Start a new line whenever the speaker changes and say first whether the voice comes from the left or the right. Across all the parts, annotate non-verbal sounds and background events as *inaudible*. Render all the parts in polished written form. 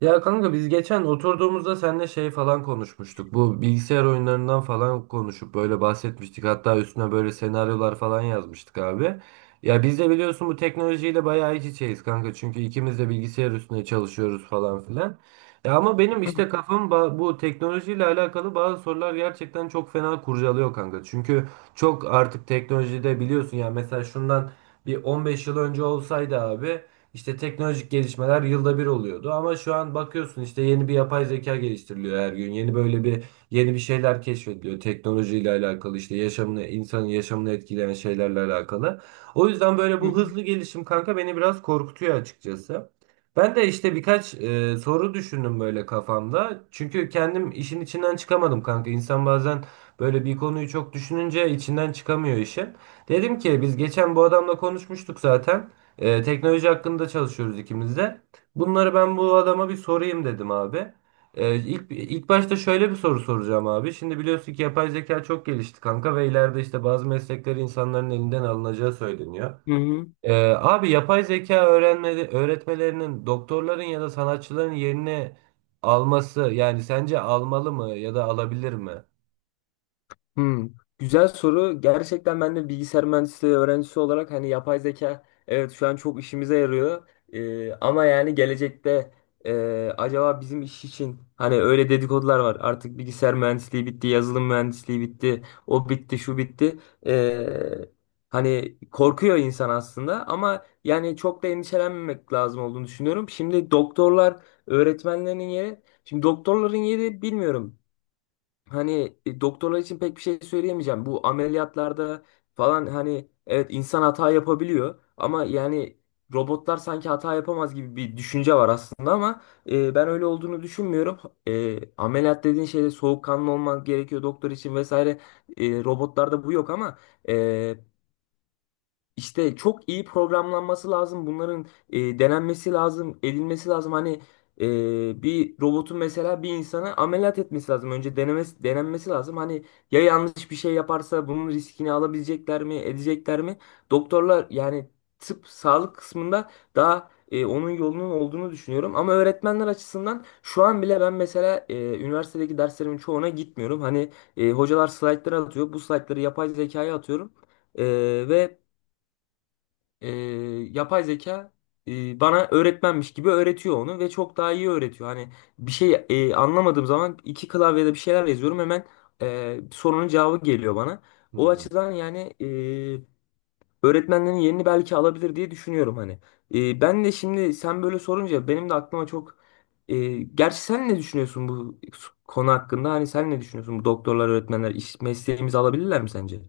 right: Ya kanka biz geçen oturduğumuzda seninle şey falan konuşmuştuk. Bu bilgisayar oyunlarından falan konuşup böyle bahsetmiştik. Hatta üstüne böyle senaryolar falan yazmıştık abi. Ya biz de biliyorsun bu teknolojiyle bayağı iç içeyiz kanka. Çünkü ikimiz de bilgisayar üstüne çalışıyoruz falan filan. Ya ama benim işte kafam bu teknolojiyle alakalı bazı sorular gerçekten çok fena kurcalıyor kanka. Çünkü çok artık teknolojide biliyorsun ya mesela şundan bir 15 yıl önce olsaydı abi işte teknolojik gelişmeler yılda bir oluyordu ama şu an bakıyorsun işte yeni bir yapay zeka geliştiriliyor her gün. Yeni bir şeyler keşfediliyor teknolojiyle alakalı işte insanın yaşamını etkileyen şeylerle alakalı. O yüzden böyle
left: Hı
right: bu
left: hı.
right: hızlı gelişim kanka beni biraz korkutuyor açıkçası. Ben de işte birkaç soru düşündüm böyle kafamda. Çünkü kendim işin içinden çıkamadım kanka. İnsan bazen böyle bir konuyu çok düşününce içinden çıkamıyor işin. Dedim ki biz geçen bu adamla konuşmuştuk zaten. Teknoloji hakkında çalışıyoruz ikimiz de. Bunları ben bu adama bir sorayım dedim abi. İlk, ilk başta şöyle bir soru soracağım abi. Şimdi biliyorsun ki yapay zeka çok gelişti kanka ve ileride işte bazı meslekler insanların elinden alınacağı söyleniyor.
left: Hı hı.
right: Abi yapay zeka öğrenme, öğretmelerinin doktorların ya da sanatçıların yerini alması, yani sence almalı mı ya da alabilir mi?
left: Hı. Güzel soru. Gerçekten ben de bilgisayar mühendisliği öğrencisi olarak hani yapay zeka evet şu an çok işimize yarıyor. Ama yani gelecekte acaba bizim iş için hani öyle dedikodular var. Artık bilgisayar mühendisliği bitti, yazılım mühendisliği bitti, o bitti, şu bitti. Ee, hani korkuyor insan aslında ama yani çok da endişelenmemek lazım olduğunu düşünüyorum. Şimdi doktorların yeri bilmiyorum. Hani doktorlar için pek bir şey söyleyemeyeceğim. Bu ameliyatlarda falan hani evet insan hata yapabiliyor ama yani robotlar sanki hata yapamaz gibi bir düşünce var aslında ama ben öyle olduğunu düşünmüyorum. Ameliyat dediğin şeyde soğukkanlı olman gerekiyor doktor için vesaire. Robotlarda bu yok ama e, işte çok iyi programlanması lazım. Bunların denenmesi lazım, edilmesi lazım. Hani bir robotun mesela bir insana ameliyat etmesi lazım. Önce denenmesi lazım. Hani ya yanlış bir şey yaparsa bunun riskini alabilecekler mi, edecekler mi? Doktorlar yani tıp, sağlık kısmında daha onun yolunun olduğunu düşünüyorum. Ama öğretmenler açısından şu an bile ben mesela üniversitedeki derslerimin çoğuna gitmiyorum. Hani hocalar slaytları atıyor. Bu slaytları yapay zekaya atıyorum. E, ve e, yapay zeka bana öğretmenmiş gibi öğretiyor onu ve çok daha iyi öğretiyor. Hani bir şey anlamadığım zaman iki klavyede bir şeyler yazıyorum hemen, sorunun cevabı geliyor bana. O
right: Hmm.
left: açıdan yani öğretmenlerin yerini belki alabilir diye düşünüyorum hani. Ben de şimdi sen böyle sorunca benim de aklıma çok, e, gerçi sen ne düşünüyorsun bu konu hakkında? Hani sen ne düşünüyorsun? Bu doktorlar, öğretmenler iş mesleğimizi alabilirler mi sence?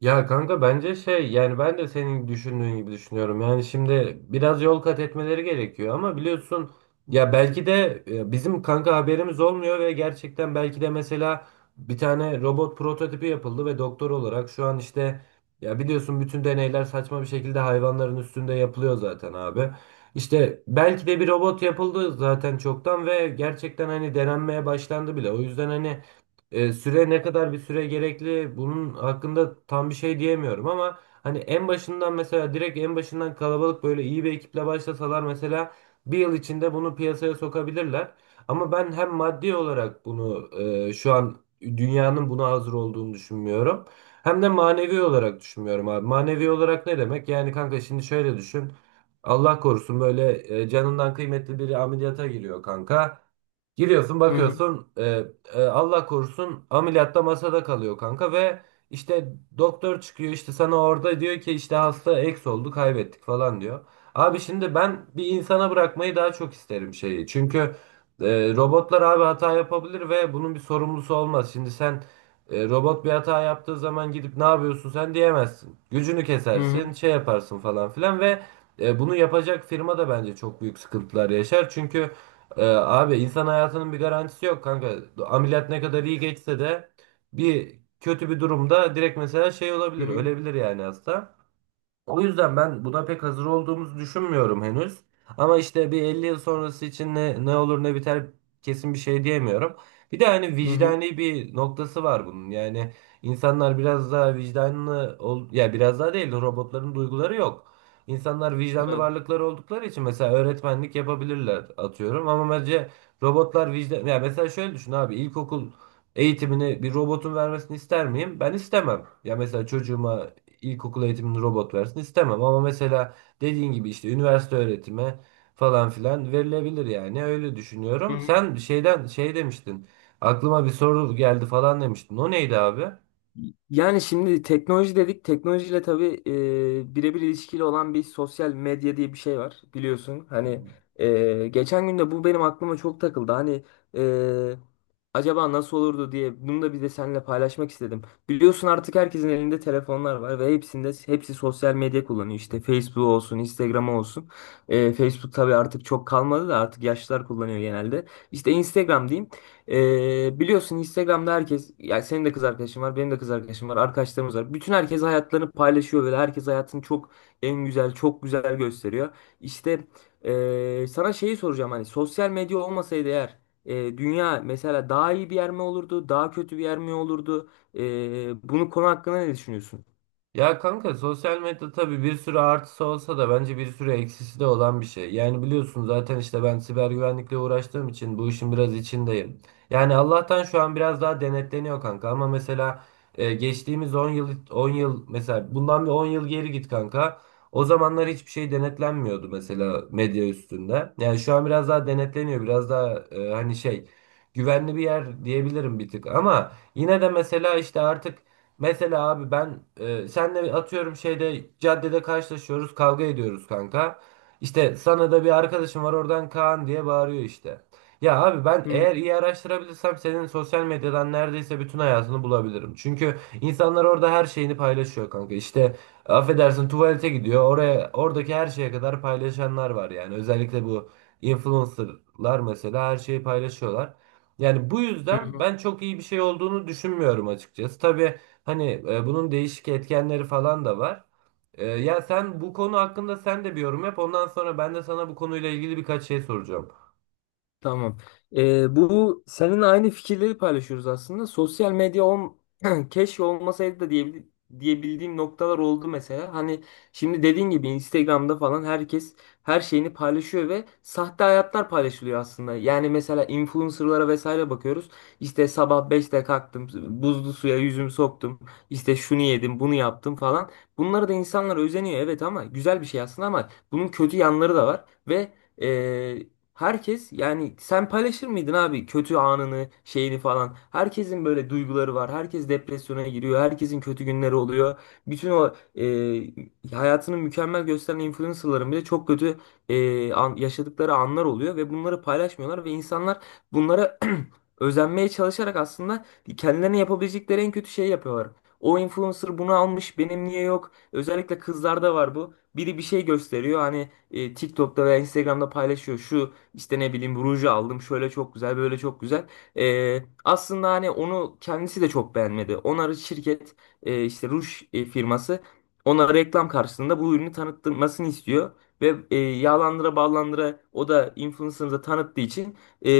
right: Ya kanka bence şey, yani ben de senin düşündüğün gibi düşünüyorum. Yani şimdi biraz yol kat etmeleri gerekiyor ama biliyorsun ya belki de bizim kanka haberimiz olmuyor ve gerçekten belki de mesela bir tane robot prototipi yapıldı ve doktor olarak şu an işte, ya biliyorsun bütün deneyler saçma bir şekilde hayvanların üstünde yapılıyor zaten abi. İşte belki de bir robot yapıldı zaten çoktan ve gerçekten hani denenmeye başlandı bile. O yüzden hani süre gerekli, bunun hakkında tam bir şey diyemiyorum ama hani en başından kalabalık böyle iyi bir ekiple başlasalar mesela bir yıl içinde bunu piyasaya sokabilirler. Ama ben hem maddi olarak bunu şu an dünyanın buna hazır olduğunu düşünmüyorum. Hem de manevi olarak düşünmüyorum abi. Manevi olarak ne demek? Yani kanka şimdi şöyle düşün. Allah korusun böyle canından kıymetli biri ameliyata giriyor kanka. Giriyorsun,
left: Hı hı
right: bakıyorsun Allah korusun ameliyatta masada kalıyor kanka ve işte doktor çıkıyor, işte sana orada diyor ki işte hasta eks oldu, kaybettik falan diyor. Abi şimdi ben bir insana bırakmayı daha çok isterim şeyi. Çünkü e, robotlar abi hata yapabilir ve bunun bir sorumlusu olmaz. Şimdi sen robot bir hata yaptığı zaman gidip ne yapıyorsun sen diyemezsin. Gücünü
left: hı hı
right: kesersin, şey yaparsın falan filan ve bunu yapacak firma da bence çok büyük sıkıntılar yaşar. Çünkü abi insan hayatının bir garantisi yok kanka. Ameliyat ne kadar iyi geçse de bir kötü bir durumda direkt mesela şey
left: hı
right: olabilir,
left: hı.
right: ölebilir yani hasta. O yüzden ben buna pek hazır olduğumuzu düşünmüyorum henüz. Ama işte bir 50 yıl sonrası için ne olur ne biter kesin bir şey diyemiyorum. Bir de hani
left: Hı hı.
right: vicdani bir noktası var bunun. Yani insanlar biraz daha vicdanlı ol ya, biraz daha değil, robotların duyguları yok. İnsanlar vicdanlı
left: Evet.
right: varlıklar oldukları için mesela öğretmenlik yapabilirler atıyorum ama bence robotlar vicdan, ya mesela şöyle düşün abi, ilkokul eğitimini bir robotun vermesini ister miyim? Ben istemem. Ya mesela çocuğuma ilkokul eğitimini robot versin istemem ama mesela dediğin gibi işte üniversite öğretimi falan filan verilebilir, yani öyle düşünüyorum. Sen şeyden şey demiştin, aklıma bir soru geldi falan demiştin, o neydi abi?
left: Yani şimdi teknoloji dedik. Teknolojiyle tabii birebir ilişkili olan bir sosyal medya diye bir şey var biliyorsun. Hani geçen gün de bu benim aklıma çok takıldı. Hani e, acaba nasıl olurdu diye bunu da bir de seninle paylaşmak istedim. Biliyorsun artık herkesin elinde telefonlar var ve hepsinde hepsi sosyal medya kullanıyor. İşte Facebook olsun, Instagram olsun. Facebook tabii artık çok kalmadı da artık yaşlılar kullanıyor genelde. İşte Instagram diyeyim. Biliyorsun Instagram'da herkes, yani senin de kız arkadaşın var, benim de kız arkadaşım var, arkadaşlarımız var. Bütün herkes hayatlarını paylaşıyor ve herkes hayatını çok en güzel, çok güzel gösteriyor. İşte sana şeyi soracağım, hani sosyal medya olmasaydı eğer, dünya mesela daha iyi bir yer mi olurdu, daha kötü bir yer mi olurdu? Bunu konu hakkında ne düşünüyorsun?
right: Ya kanka sosyal medya tabii bir sürü artısı olsa da bence bir sürü eksisi de olan bir şey. Yani biliyorsun zaten işte ben siber güvenlikle uğraştığım için bu işin biraz içindeyim. Yani Allah'tan şu an biraz daha denetleniyor kanka ama mesela geçtiğimiz 10 yıl 10 yıl mesela bundan bir 10 yıl geri git kanka. O zamanlar hiçbir şey denetlenmiyordu mesela medya üstünde. Yani şu an biraz daha denetleniyor, biraz daha güvenli bir yer diyebilirim bir tık ama yine de mesela işte artık. Mesela abi ben senle atıyorum şeyde, caddede karşılaşıyoruz, kavga ediyoruz kanka. İşte sana da bir arkadaşım var oradan, Kaan diye bağırıyor işte. Ya abi ben
left: Hı.
right: eğer iyi araştırabilirsem senin sosyal medyadan neredeyse bütün hayatını bulabilirim. Çünkü insanlar orada her şeyini paylaşıyor kanka. İşte affedersin tuvalete gidiyor, oraya oradaki her şeye kadar paylaşanlar var yani. Özellikle bu influencerlar mesela her şeyi paylaşıyorlar. Yani bu yüzden
left: Hı.
right: ben çok iyi bir şey olduğunu düşünmüyorum açıkçası. Tabii hani bunun değişik etkenleri falan da var. Ya sen bu konu hakkında sen de bir yorum yap. Ondan sonra ben de sana bu konuyla ilgili birkaç şey soracağım.
left: Tamam. Bu senin aynı fikirleri paylaşıyoruz aslında. Sosyal medya *clears throat* keşke olmasaydı da diyebildiğim noktalar oldu mesela. Hani şimdi dediğin gibi Instagram'da falan herkes her şeyini paylaşıyor ve sahte hayatlar paylaşılıyor aslında. Yani mesela influencerlara vesaire bakıyoruz. İşte sabah 5'te kalktım, buzlu suya yüzümü soktum. İşte şunu yedim, bunu yaptım falan. Bunlara da insanlar özeniyor, evet, ama güzel bir şey aslında, ama bunun kötü yanları da var ve herkes, yani, sen paylaşır mıydın abi kötü anını şeyini falan? Herkesin böyle duyguları var. Herkes depresyona giriyor. Herkesin kötü günleri oluyor. Bütün o hayatını mükemmel gösteren influencerların bile çok kötü yaşadıkları anlar oluyor. Ve bunları paylaşmıyorlar. Ve insanlar bunlara *clears throat* özenmeye çalışarak aslında kendilerine yapabilecekleri en kötü şeyi yapıyorlar. O influencer bunu almış, benim niye yok? Özellikle kızlarda var bu. Biri bir şey gösteriyor, hani TikTok'ta veya Instagram'da paylaşıyor. Şu işte ne bileyim, ruju aldım, şöyle çok güzel, böyle çok güzel. Aslında hani onu kendisi de çok beğenmedi. İşte ruj firması ona reklam karşısında bu ürünü tanıtmasını istiyor. Ve yağlandıra ballandıra o da influencer'ı tanıttığı için e,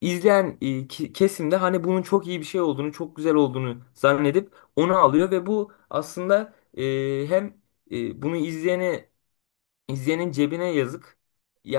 left: izleyen kesim de hani bunun çok iyi bir şey olduğunu, çok güzel olduğunu zannedip onu alıyor. Ve bu aslında, hem, e, bunu izleyene İzleyenin cebine yazık.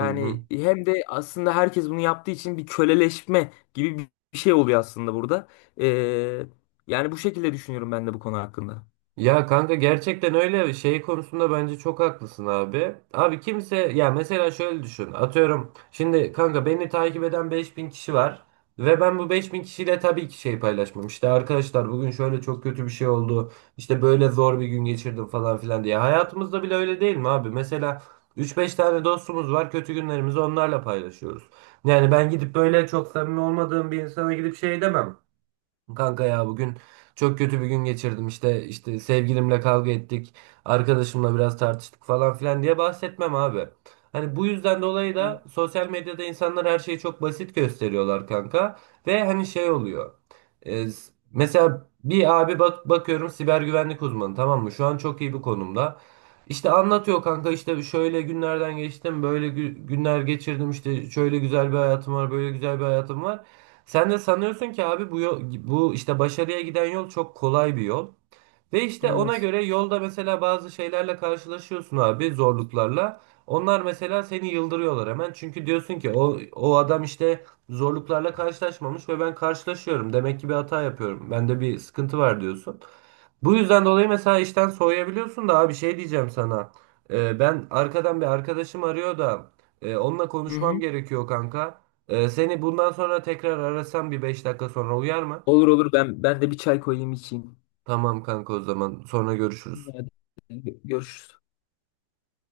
right: Hı hı.
left: hem de aslında herkes bunu yaptığı için bir köleleşme gibi bir şey oluyor aslında burada. Ee, yani bu şekilde düşünüyorum ben de bu konu hakkında.
right: Ya kanka gerçekten öyle şey konusunda bence çok haklısın abi. Abi kimse, ya mesela şöyle düşün. Atıyorum şimdi kanka beni takip eden 5000 kişi var ve ben bu 5000 kişiyle tabii ki şey paylaşmam. İşte arkadaşlar bugün şöyle çok kötü bir şey oldu. İşte böyle zor bir gün geçirdim falan filan diye. Hayatımızda bile öyle değil mi abi? Mesela 3-5 tane dostumuz var. Kötü günlerimizi onlarla paylaşıyoruz. Yani ben gidip böyle çok samimi olmadığım bir insana gidip şey demem. Kanka ya bugün çok kötü bir gün geçirdim, işte sevgilimle kavga ettik, arkadaşımla biraz tartıştık falan filan diye bahsetmem abi. Hani bu yüzden dolayı
left: Hı.
right: da sosyal medyada insanlar her şeyi çok basit gösteriyorlar kanka ve hani şey oluyor. Mesela bir abi bak, bakıyorum siber güvenlik uzmanı, tamam mı? Şu an çok iyi bir konumda. İşte anlatıyor kanka, işte şöyle günlerden geçtim, böyle günler geçirdim, işte şöyle güzel bir hayatım var böyle güzel bir hayatım var. Sen de sanıyorsun ki abi bu yol, bu işte başarıya giden yol çok kolay bir yol. Ve işte ona
left: Evet.
right: göre yolda mesela bazı şeylerle karşılaşıyorsun abi, zorluklarla. Onlar mesela seni yıldırıyorlar hemen. Çünkü diyorsun ki o adam işte zorluklarla karşılaşmamış ve ben karşılaşıyorum. Demek ki bir hata yapıyorum. Bende bir sıkıntı var diyorsun. Bu yüzden dolayı mesela işten soğuyabiliyorsun da abi, şey diyeceğim sana. Ben arkadan bir arkadaşım arıyor da onunla
left: Hı
right: konuşmam
left: hı.
right: gerekiyor kanka. Seni bundan sonra tekrar arasam bir 5 dakika sonra uyar mı?
left: Olur, olur, ben de bir çay koyayım içeyim.
right: Tamam kanka, o zaman sonra görüşürüz.
left: Hadi, görüşürüz.